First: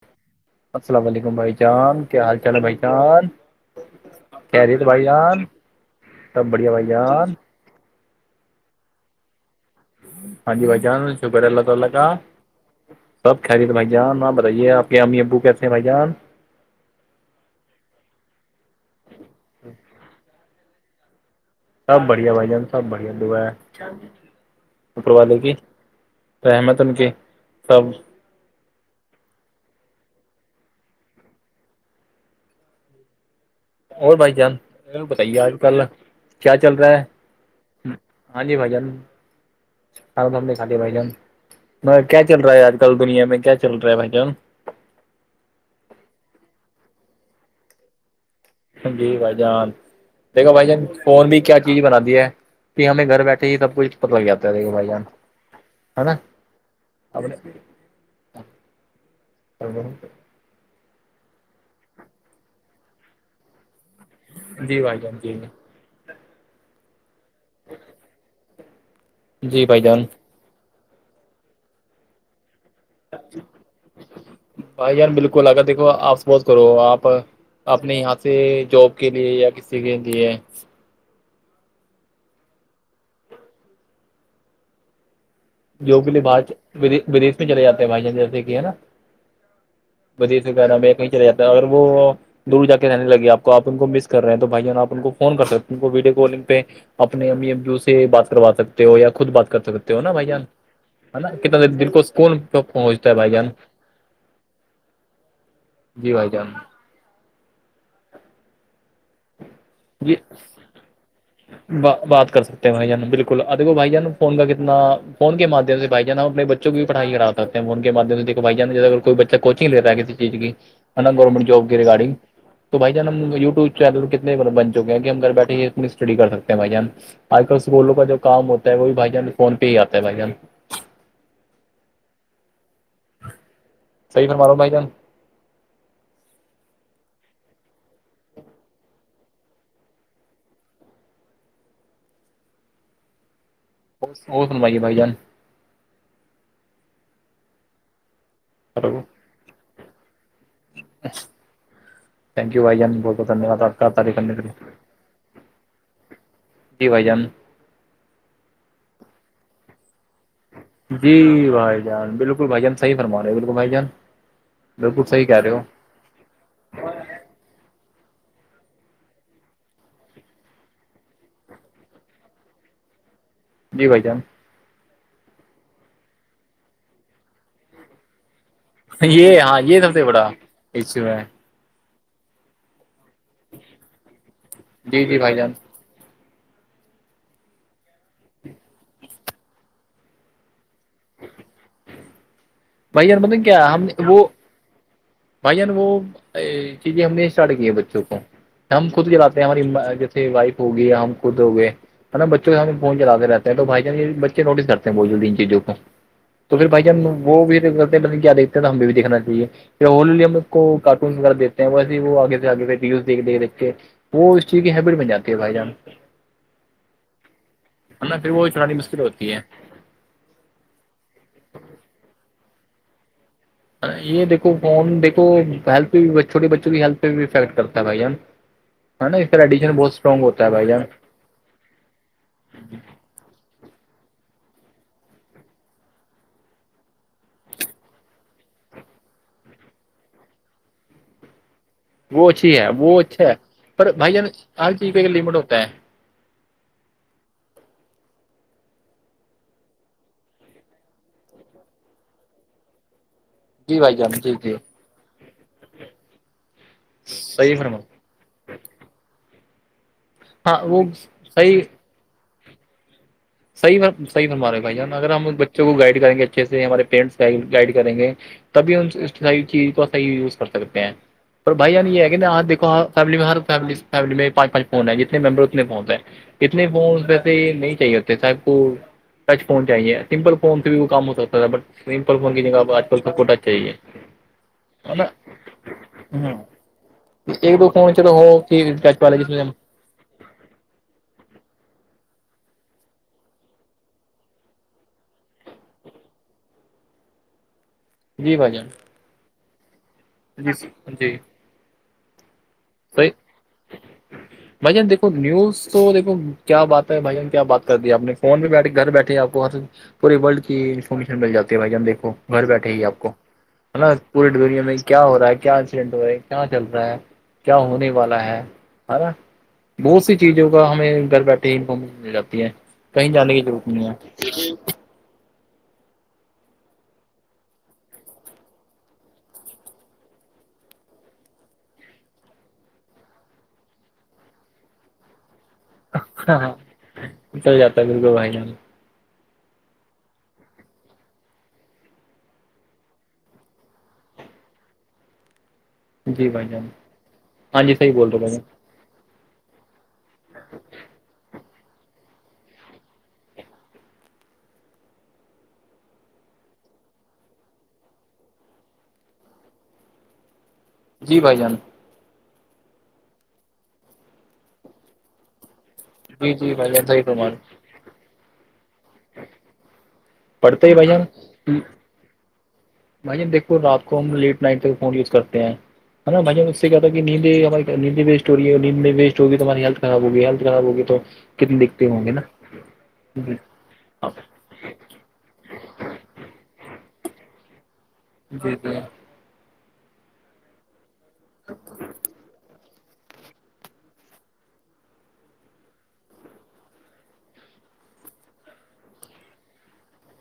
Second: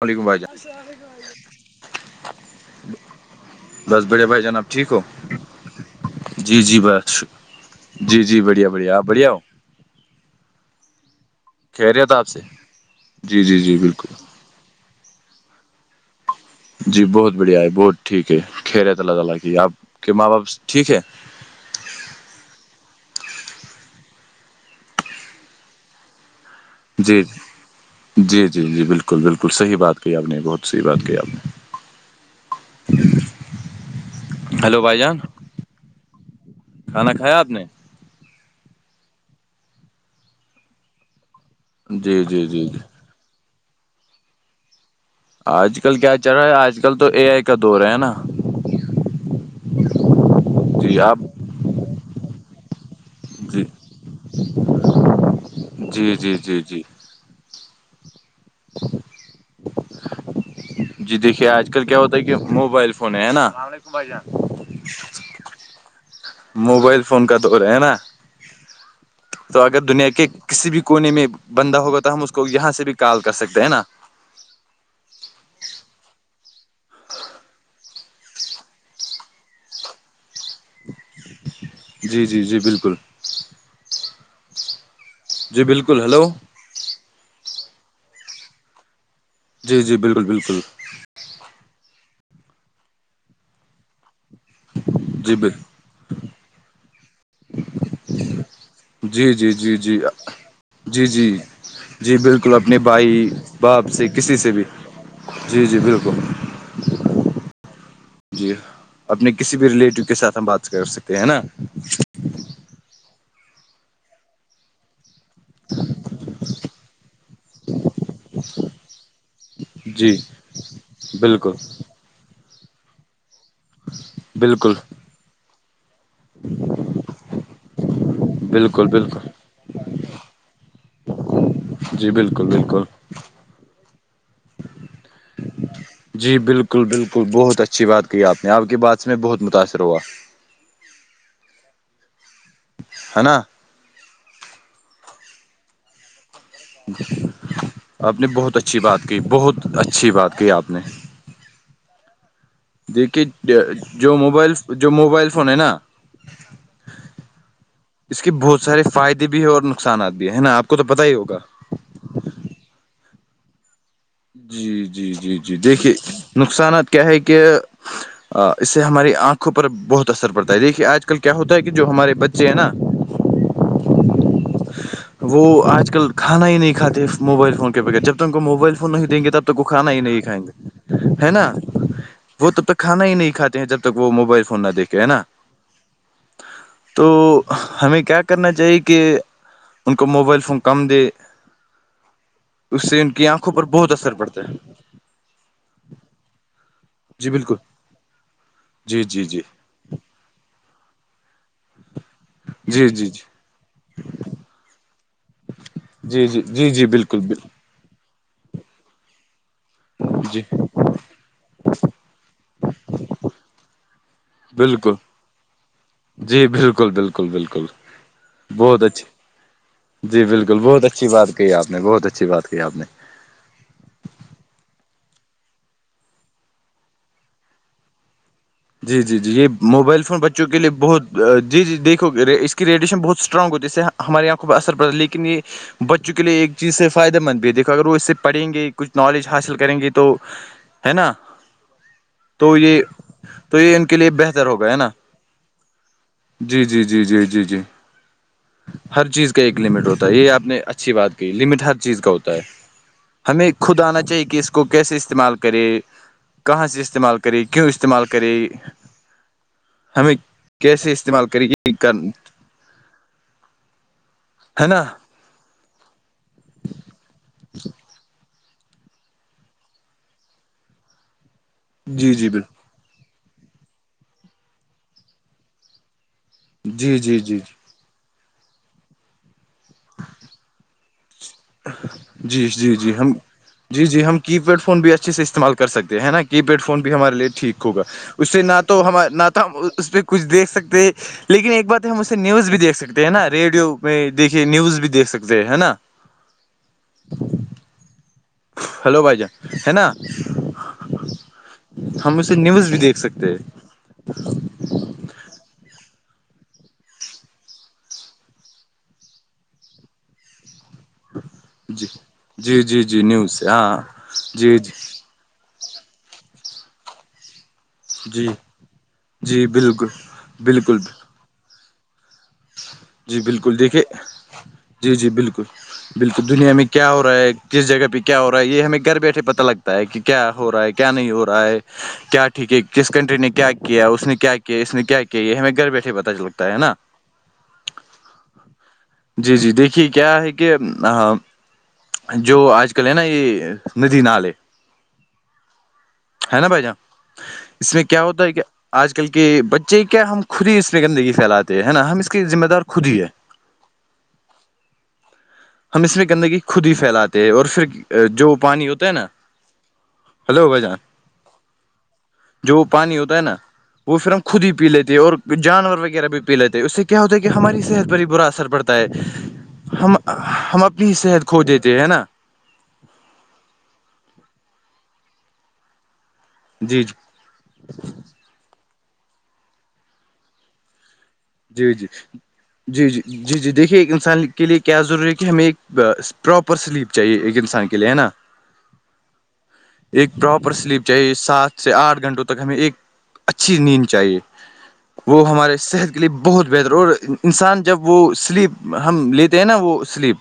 السلام علیکم بھائی جان السلام علیکم بھائی جان کیا حال چال ہے بھائی جان بس بڑھیا بھائی جان آپ خیرت ہیں تو ٹھیک ہو بھائی جان سب جی بڑھیا جی بھائی بس جان جی جی بڑھیا بڑھیا آپ بڑھیا ہو ہاں جی بھائی جان شکر ہے اللہ تعالی کا خیریت آپ سے سب جی جی خیرت ہیں جی بھائی بالکل جان بیے آپ کے امی ابو کیسے ہیں بھائی جان جی بہت بڑھیا ہے بہت ٹھیک ہے خیر ہے تو اللہ تعالی کی آپ کے ماں باپ ٹھیک ہے سب بڑھیا بھائی جان سب بڑھیا دعا ہے شکر والے کی رحمد سن کے جی سب جی جی جی بالکل بالکل صحیح بات کہ آپ نے بہت صحیح بات کہ آپ نے [inaudible] اور بھائی جان ہیلو بھائی جان بتائیے آج کل کیا چل رہا ہے کھانا کھایا آپ نے ہاں جی بھائی جان س ہم نے کھا لیا بھائی جان جی کیا چل جی رہا ہے جی آج جی کل دنیا میں کیا چل رہا ہے بھائیان آج کل کیا چل رہا ہے آج کل تو اے آئی کا دور ہے نا جی بھائی جان دیکھو بھائی جان جی آپ فون بھی کیا چیز بناتی ہے پ ہمیں گھر بیٹھے ہی جی سب کچھ پت لگ جاتا ہےے بھائی جان ہے جی نا جی جی جی ا [inaudible] جی دیکھیے آج کل کیا ہوتا ہے کہ موبائل فون ہے نا بالکل بھائی جان جی بھائی جان جی موبائل فون کا دور ہے نا تو جی اگر بھائی جان دنیا کے کسی بھی کونے میں بندہ ہوگا تو ہم اس کو یہاں سے بھی کال کر سکتے ہیں نا بھائی یار بالکل آگ دیکھو آپ سپوز کرو آپ اپنے یہاں سے جاب کے لیے یا کسی کے لیے جی جی جی بالکل جی بالکل جو کے لیے ہلو باہر ودی میں چلے جاتے ہیں بھائی جان جیسے کہ ہے نا جی جی بالکل وز سے بالکل کہا میں کہیں چلے جاتا اگر وہ دور جا کے رہنے لگے آپ کو آپ ان کو مس کر رہ ہیں تو بھائ جان آپ ان کو جی فون کر ب سکتے ہیں کو ویڈیو کالنگ پہ اپنے امی ابو سے بات کروا سکتے ہو یا خود جی بات جی کر جی سکتے جی ہو نا بھائی جان جی ہے جی نا کتنا دل کو جی سکون بالکل اپنے پہنچتا بھائی ہے جان باپ سے کسی سے بھی جی جی بالکل بھائی جان جی اپنے کسی بھی ریلیٹو کے جی ساتھ ہم بات کر سکتے ہیں نا بات کر سکتے ہیں بھائی جانا بالکل دیکھو بھائی جان فون کا کتنا فون کے مادھیم سے بھائی جان اپنے بچوں کو بھی پڑھای کرا اپنےفون کے مدھیام سے دیکھو بھی جان کوئی بچہ کوچنگ لے رہا کسی جی چیز کی ہے نا گورنمنٹ بالکل جاب کی ریگارڈنگ تو بھائی جان ہم یوٹوب چینل کتنے بالکل بن چکے ہیں کہ ہم گھر بیٹھے ہیں اسٹڈی کر سکتے ہیں بھائی جان آج کل اسکولوں کا جو کام ہوتا ہے وہ بالکل بھی بھائی بالکل جان فون پہ ہی آتا ہے بھائی جان جی بالکل بالکل صحیح فرما رہے بھائی جان جی بالکل بالکل بہت اچھی بات کہی آپنے آپ کی بات سے میں بہت متاثر ہوا ہے نا اور سن بائیے بھائی جان [unintelligible] آپ نے بہت اچھی بات کہی بہت اچھی بات کہی آپ نے تھنک یو بھائی جان بہت دیکھیے بہت دھنیہ واد آپ کا ت [unintelligible] جو موبائل جو موبائل فون ہے نا جی بھائی جان اس کے بہت سارے فائدہ بھی ہیں اور نق نقصانات بھی ہیں جی بھائی جان بالکل بھائی جان صحیح فرما رہے ہیں بالکل بھائی جان جی بالکل جی صحیح جی کہہ رہے جی ہو دیکھیے نقصانات کیا ہے کہ اس سے ہماری آنکھوں پر بہت اثر پڑتا ہے دیکھیے آج کل کیا ہوتا ہے کہ جو ہمارے بچے ہیں نا [inaudible] جی بھائی جان وہ آج کل کھانا ہی نہیں کاتے موبائل فون کے بغیر جب تک ان کو موبائل نہیں دیں گے یہ تب تک ہاں وہ یہ کھانا سب ہی سے نہیں بڑا کھائیں گے ہے نا وہ تب تک کھانا ہی نہیں کھاتے ہیں جب تک وہ موبائل فون نہ دیکھے جی ہے جی نا بھائی جان تو ہمیں کیا کرنا چاہیے کہ ان کو موبائل فون کم دے اس سے بھائی ان جان کی پتہ آنکھوں پر کیا ہم بہت اثر وہ پڑتا ہے بھائی جان وہ چیزیں ہم نے جی اسٹارٹ بالکل کی ہے بچوں کو ہم جی خود جی چلاتے جی ہیں ہماری وائف ہوگی یا ہم خود ہو گئے بچوں کے سامنے جی فون جی جی چلاتے رہتے تو بھائی جان یہ بچے نوٹس کرتے ہیں [unintelligible] جلدی ان چیزوں کا جی جی تو پھر جی بھائی جی جان بالکل وہ بالکل بھی بند کیا دیکتے ہیں تو ہم بھی دیکھنا چاہیے پھر ہولی ہم جی اس کو کارٹونس وغیرہ د دیتے ہیں ویسے وہ آگے سے آگے ریلاس دیکھ کے [unintelligible] وہ اس چیز کی بالکل ہیبٹ بن جاتی ہے بھائی جان جی بالکل بالکل بالکل ہے نا پھر وہ چلانی بہت مشکل اچھی ہوتی ہے ہے جی بالکل بہت اچھی بات کہی آپ نے بہت اچھی بات کہی آپ نے یہ دیکھو فون دیکھو ہیلتھ پہ چھو ٹئے بچوں کی ہیلتھ پہ بھی ایفیکٹ کرتا ہے بھائی جی ہے نا جی اس جی کا یہ ریڈیشن بہت موبائل فون اسٹرانگ ہوتا بچوں ہے کے بھائی لیے جان بہت جی جی دیکھو اس کی ریڈیشن بہت اسٹرانگ ہوتی ہے اس سے ہمارے یہاں خوب اثر پڑتا ہے لیکن یہ بچوں کے لیے ایک چیز سے فائدہ مند بھی ہے دیکھو اگر وہ اس سے پڑھیں گے کچھ نالج حاصل کریں گے تو ہے نا وہ تو اچھی ہے یہ وہ اچھا ہے تو یہ ان پر کے لیے بھائی جان بہتر ہوگا ہر ہے نا چیز کا ایک لمٹ ہوتا ہے جی جی جی جی جی جی ہر چیز کا ایک لمٹ ہوتا ہے یہ آپ نے اچھی بات کی لمٹ ہر چیز کا ہوتا ہے ہمیں جی خود بھائی آنا جان چاہیے جی کہ اس جی کو کیسے استعمال کرے کہاں سے استعمال کرے صحیح کیوں فرما استعمال کرے ہمیں ہاں وہ کیسے استعمال کری صحیح یہ کر صحیح میں صحیح فرما رہے ہو ہے بھائی نا جان اگر ہم بچوں کو گائڈ کریں گے اچھے سے ہمارے پرینٹس گائڈ کریں گے تبھی انح چیز کو صح یوز کر سکتے ہیں پر بھائی یہ ہے جی کہ جی بالکل دیکو فیملی میں ہر ف فملی میں پانچ پانچ فون ہیں جتنے ممبر اتنے فون ہیں اتنے جی فون جی ویسے جی نہیں چاہیے ہوتے صاحب کو ٹچ فون چاہیے سمپل فون سے بھی وہ کام ہوتا جی جی جی ہم ٹچ چاہیے جی جی ہم کی پیڈ فون بھی ہے نا اچھے سے استعمال کر سکتے ہے نا ہاں کی پیڈ فون بھی ہمارے لیے ایک ٹھیک دو ہوگا فون چلو اس ہو سے کہ نہ تو ہم ٹچ والا نہ جس میں تو ہم اس پہ کچھ دیکھ سکتے لیکن ایک بار ہم اسے نیوز بھی دیکھ سکتے نا ریڈیو میں دیکے نیوز بھی دھ سکتے ہیں نا [inaudible] جی بھائیان ہیلو بائیجا ہے نا ی جی [unintelligible] ہم اسے نیوز بھی دیکھ صحیح سکتے ہیں بھائی جان دیکو نیوز تو دیکو کیا بات ہے بھائی جان کیا بات کر دی ہے آپ نے فون پہ بیٹھے گھر بیٹھے آپ وہاں سے پورے ورلڈ کی انفارمیشن مل جاتی ہے بھائی ہم جی دیکھو گھر جی بیٹھے جی ہی آپ جی کو نیوز سے ہے ہاں نا پوری جی دنیا جی میں کیا ہو رہا ہے کیا ایکسیڈنٹ ہو رہا کیا چل رہا ہے کیا ہونے والا جی ہے ہ نا جی بالکل بہت سی چیزوں کا بالکل ہمیں گھر بیٹھے ٹرین پ مل جاتی ہے کہیں جی جانے کی بالکل ضرورت دیکھیے نہیں ہے جی جی بالکل بالکل دنیا میں کیا ہو رہا ہے کس جگہ پہ کیا ہو رہا ہے یہ ہمیں گھر بیٹھے پتا لگتا ہے کہ کیا ہو رہا ہے کیا نہیں ہو رہا ہے کیا ٹھیک ہے کس کنٹری نے کیا اس نے کیا کیا اس نے کیا کیا یہ ہمیں گھر بیٹھے پتا چ ہاں ہاں لگتا ہے نا جاتا دگو بھ [unintelligible] جی جی دیکھیے کیا ہے کہ جو آج کل ہے نا یہ ندی نال ہے ہے نا بھائی جان ہاں اس جی میں صحیح کیا بول رہے ہوتا بھائی ہے کیا جان آج کل کے بچے کیا ہم خود ہی اس میں گندگی پھیلات ہے نا ہم اس کی ذمہ دار خود ہی ہے ہم اس میں کرنے کی خود ہی پھیلاتے ہیں اور پھر جو پانی ہوتا ہے نا ہلو بھ جان جی بھائی جان جو پانی ہوتا ہے نا وہ پھر ہم خود ہی پی لیتے ہے اور جانور وغیرہ بھی جی پی جی لیتے ہیں اس بھائی سے جان کیا صحیح ہوتا ہے فرما کہ رہے ہیں ہماری صحت پر ہی برا اثر پڑتا ہے ہم ہم پڑھتے ہی بھائی اپنی جان صحت کھو دیتے ہیں ہے نا بھائی دیکھو رات کو ہم لیٹ نائٹ تک فون یوز کرتے ہیں ہے نا میں نے اس سے کہ جی تھا کہ نیندی ہم نیندے ی میں ویسٹ ہوگی ت ہماری ہیلت خراب ہوگی ہیت خراب ہوگی تو کتنے جی جی دکھتے ہوں گے نا جی جی جی جی دیکھیے ایک انسان کے لیے کیا ضروری ہے کہ ہمیں ایک پراپر سلیپ چاہیے ایک انسان کے لیے ہے نا جی جی ایک پراپر سلیپ چاہیے سات سے آٹھ گھنٹوں تک ہمیں ایک اچھی نیند چاہیے وہ ہمارے صحت کے کے لیے بہت بہتر اور انسان جب وہ سلیپ ہم لیتے ہیں نا وہ سلیپ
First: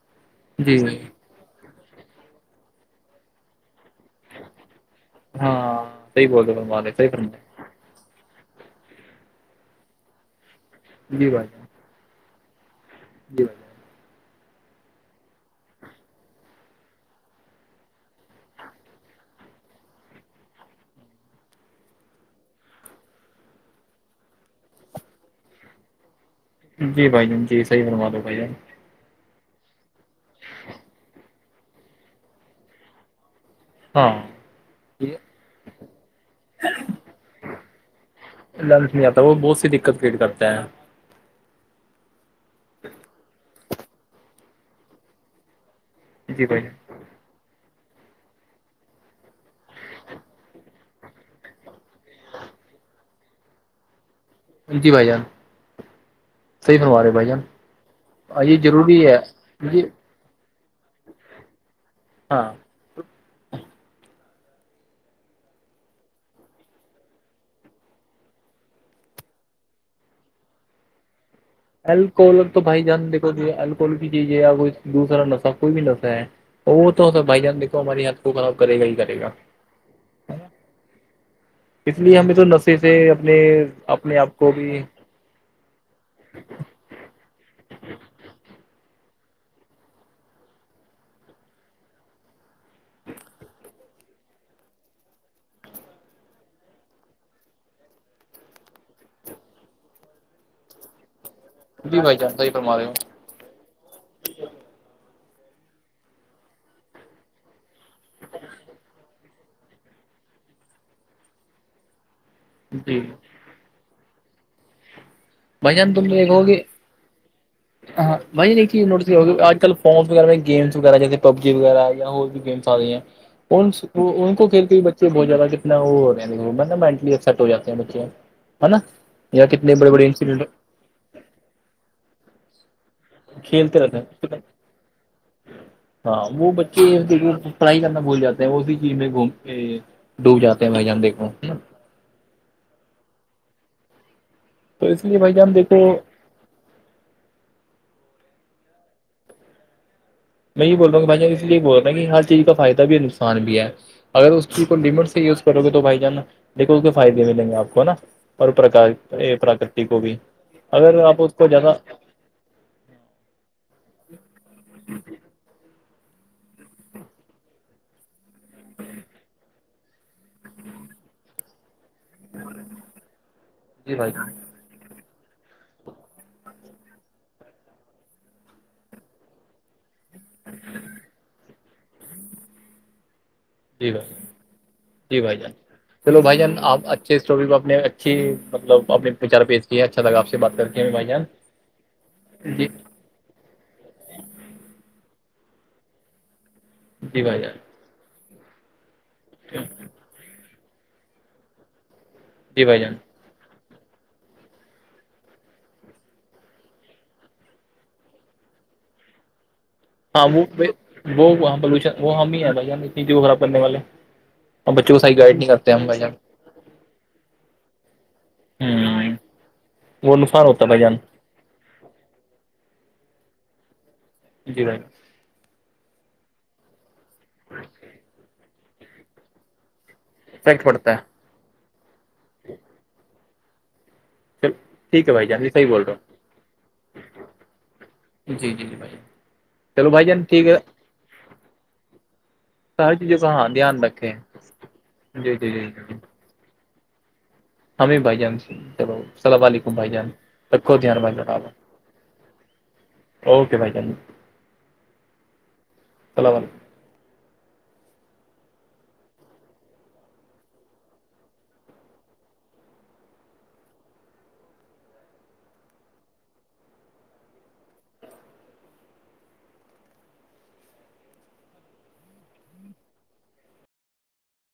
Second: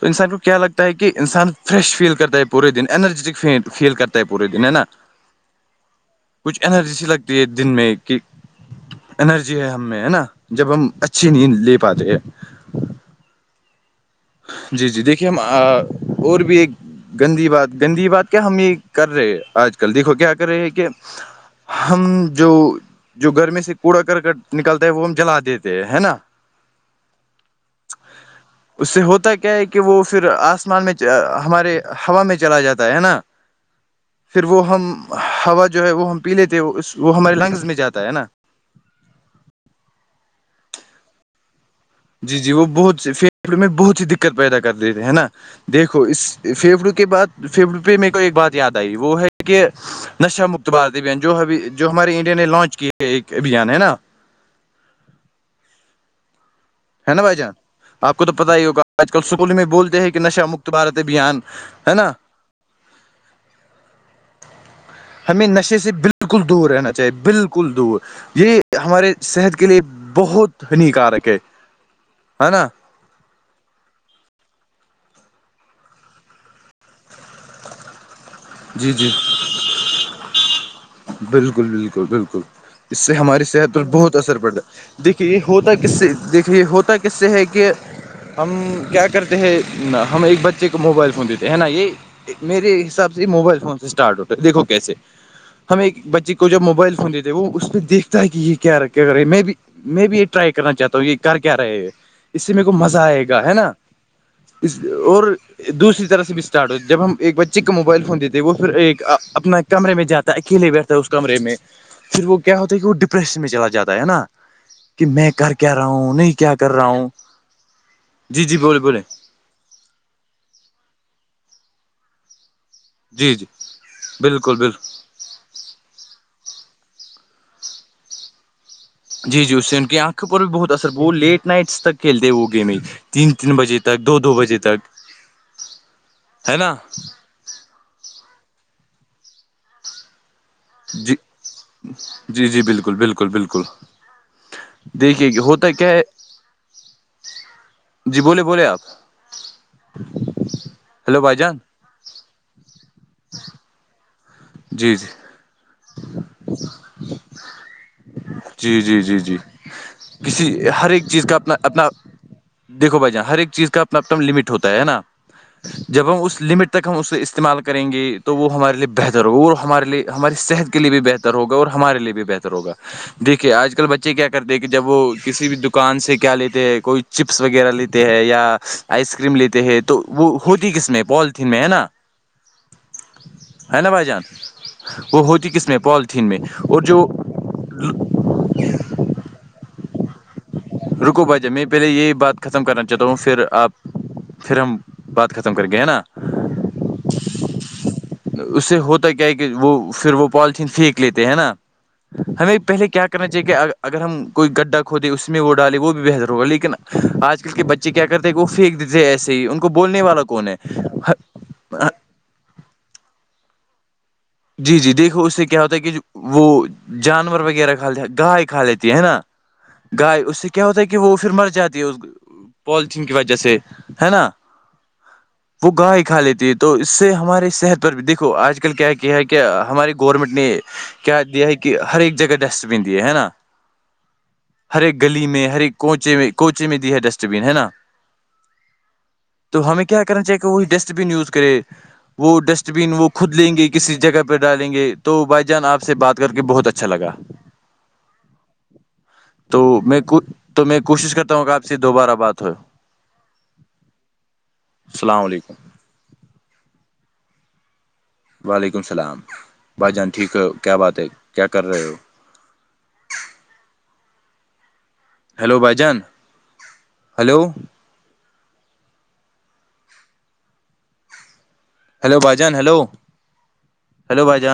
تو ان سائڈ کیا جی لگتا ہے جی کہ انسان فریش فیل کرتا ہے پورے دن انرجیٹک فیل کرتا ہے پورے دن ہے نا ہاں صحیح بول رہے کچھ فرما رہے انرجی سی صحیح فرما لگتی ہے رہے دن میں کہ انرجی ہے ہم میں ہے نا جب ہم جی اچھی بھائی نیند جان لے پاتے ہیں جی جان جی جی دیکھیے ہم اور بھی ایک گندی بات گندی بات کیا ہم یہ کر رہے آج کل دیکھو کیا کر رہے ہے کہ ہم جو جو گرمی سے کوڑا کرک نکلتا ہے وہ ہم جلا دیتے ہیں ہے نا جی بھائی جان جی صحی بنوا دو بھائی جان [unintelligible] اس سے ہوتا کیا ہے کہ وہ پھر آسمان میں ہمارے ہوا میں چلا جاتا ہے نا ہاں پھر وہ ہم یہ ہوا جو ہے وہ ہم پی لیتے وہ ہمارے لنگز میں جاتا ہے نا لنچ نہیں آتا وہ بہت سی دقت کریٹ کرتا ہیں جی جی وہ بہت فھیفڑے میں بہت ہی دقت پیدا کر دیتےے ہے نا دیکھو اس جی بھائی فھیفڑو جان کے بعد پھر پ میر کو ایک بات یاد آئی وہ ہے کہ نشہ مکتبار ابھیان جو ابھی جو ہمارے انڈیا نے لانچ کیے ہے ایک ابھیان ہے نا انتی بھائی جان صحیح فرما رہے ہے نا بھائی جان آپ کو تو پتا یہ ہی ہوگا ضروری آج ہے کل اسکول میں یہ بولتے ہیں کہ نشا مکت بھارت ابھیان ہے نا ہاں [inaudible] ہمیں نشے سے بالکل دور رہنا چاہیے بالکل دور یہ ہمارے صحت کے لیے بہت ہانیکارک ہے ہے الکوہلک تو نا بھائی جان دیکھو الکول کی چیز ہے یا کو دوسرا نشہ کوئی بھی نشہ ہے وہ تو س بھائی جان دیکھو ہمارے ہات کو کرے گا جی ہی جی کرے گا بالکل اس بالکل لیے ہمیں بالکل تو نشے اس سے اپنے ہماری صحت پر بہت اپنے آپ اثر کو پڑا بھی دیکھیے ہوتا کس سے دیکھیے ہوتا کس سے ہے کہ ہم کیا کرتے ہیں نا ہم ایک بچے کو موبائل فون دیتے ہے نا یہ میرے حساب سے یہ موبائل فون اسٹارٹ ہوتےیکھو کیسے ہم ایک بچے کو جب موبائل فون دیتے ہیں وہ اس پہ دیکھتا ہے کہ یہ کیا کیا رہے ہے میں بی میں بھی یہ ٹرائی کرنا چاہتا ہوں یہ ک کیا رہے گ جی بھائی جان اس صحیح سے میرے کو فرما رہے مزہ ہو آئے گا ہے نا حب اور دوسری طرح سے بھی اسٹارٹ ہو جب ہم ایک بچے کو موبائل فون دیتے وہ پھر ایک اپنا کمرے میں جاتے اکیلے بیٹھتا ہے اس کمرے میں پھر وہ کیا ہوتا ہے کہ وہ جی ڈپریشن میں چلا جاتا ہے ہے نا کہ میں کر کیا رہا بجن تم ہوں ایک نہیں کیا ہوگی کر رہا ہوں ہاں جی جی بجن ایک بولے چیز بولے نوٹتی ہوگی آج کل فونس وغیر میں گمسغیرہ جیے پبجیغہ یا ہو بھی گم آ رہی ہیں جی جی ان کو بالکل کھیل کے بھی بالکل بچے چ بہت جیادہ کتنا اورلیٹ ہو جاتے ہیں بچے ہے نا جی یا جی اس کتنی سے ان بڑی کی بڑی آنکھوں بھی بہت اثر ہو لیٹ نائٹس تک کھیلتے ہیں وہ گیمیں تین تین بجے کھیلتے رہتے تک دو دو ہیں بجے تک ہاں وہ ہے نا بچے دیکھو پڑھائی کرنا بھول جاتے ہیں اسی چیز میں گوم ڈوب جاتے ہیں ب جان جی دیکھ جی جی بالکل بالکل بالکل اس لیے دیکھیے بھائی کہ جان ہوتا دیکھو کیا ہے جی بولے بولے آپ میں یہ بول رہ ہوں ہیلو کہھائیب بھائی اس جان لیے بول رہے ہیں کہ ہر چیز کا فائد بھی نقصان بھی ہے اگر اس کو جی لٹ جی سے یز کرو گے تو بھائی جان دیکو اس کے فائدے ملیں گے آپ کو نا جی جی جی جی اورکار کٹی کو بھی کسی اگر آپ اس کو زیادہ دیکو بھائی جاناں ہر ایک چیز کا اپنا اپنا لمٹ ہوتا ہے نا جب ہم اس لمٹ تک ہم اسے استعمال کریں گے تو وہ ہمارے لیے بہتر عور ہمارے لیے ہماری صحت کے لیے بھی بہتر ہوگا اور ہمارے لیے بھی بہتر ہوگ دیکھیے آج کل جی بھائی بچے کیا جان کر د گ کہ جب وہ کسی بھی دکان سے کیا لیتے ہیں کوئی چپس وغیرہ لیتے ہیں یا آئس کریم لیتے ہیں تو تو وہ ہوتی کس میں پالیتھین میں ہے نا ہے ن بھائی جان جی وہ بھائی ہوتی جان کس میں چلو پالیتھین میں بھائی جان اور آپ جو اچھے اسٹوری پ اپنے اچھی مطلب اپنے وچار پی کیاے اچھا لا آپ بات کریں رکو بائی جا میں پہلے یہ بات ختم کرنا چاہ چتا ہوں پھر آپ پھر ہم بات ختم کر کےئے ہے نا جی ب جان اس سے ہوتا کیا ہے کہ وہ پھر وہ پالیتین پھینک لیتے ہے نا ہمیں جی بھائی پہلے جان کیا کرنا چاہیے کہ اگر ہم کوئی گڈھا کھودے اس میں میں وہ ڈالے وہ بھی بہتر ہوا لیکن آج کل کے بچے کیا کرتے ہیں کہ وہ پھینک دیتے ہیں ایسے ہی ان کو بولنے والا ہاں وہ کون ہے ہ وہ وہاں پرچشا وہ ہم ہی ہیں بھائی ہم اتنی تھی وہ خراب کرنے والے اور جی جی بچوں کو صحیح دیکھو اس گائڈ سے نہیں کیا کرتے ہوتا ہے ہم کہ بھائی جان وہ جانور وغیرہ کھا گائے کھا لیتی ہے ہوں نا وہ گائے اس نقصان سے کیا ہوتا بھائی ہے جان کہ وہ پھر مر جاتی اس پالیتین کی وجہ سے ہے نا جی بائی وہ گائے کھا لیتی ہے تو اس سے ہمارے صحت پر بھی دیکھو آج کل کیا کیا ہے کہ ہمارے گورنمنٹ نے افیکٹ پڑتا کیا دیا ہے کہ ہر ایک جگہ ڈسٹ بین دی ہے نا چل ہر ایک ٹھیک ہے گلی بھائی جان میں جی ہر صحیح ایک بول رہا کوچے میں کوچے میں دی ہے ڈسٹ بین ہے نا جی جی جی بھائیائی تو ہمیں کیا کرنا چاہیے کہ وہی ڈسٹ بین یوز کرے وہ ڈسٹ بین ساری وہ چیزوں کا خود ہاں لیں گے دھیان کسی رکھیں جگہ پہ ڈالیں گے تو جی بھائی جی جان جی آپ سے بات کر کے بہت اچھا لگا ہمیں بھائی جان سے چلو اللام تو علیکم بھائی میں جان تو رکھو میں دھیان بھائی کوشش کرتا ہوں بگابا کہ آپ سے دوبارہ بات ہو اوکے بھائی ج السلام علیکم اللول وعلیکم السلام بھائی جان ٹھیک ہو کیا بات ہے کیا کر رہے ہو ہیلو بھائیجان ہلو ہیلو بجان ہیلو ہیلو بجان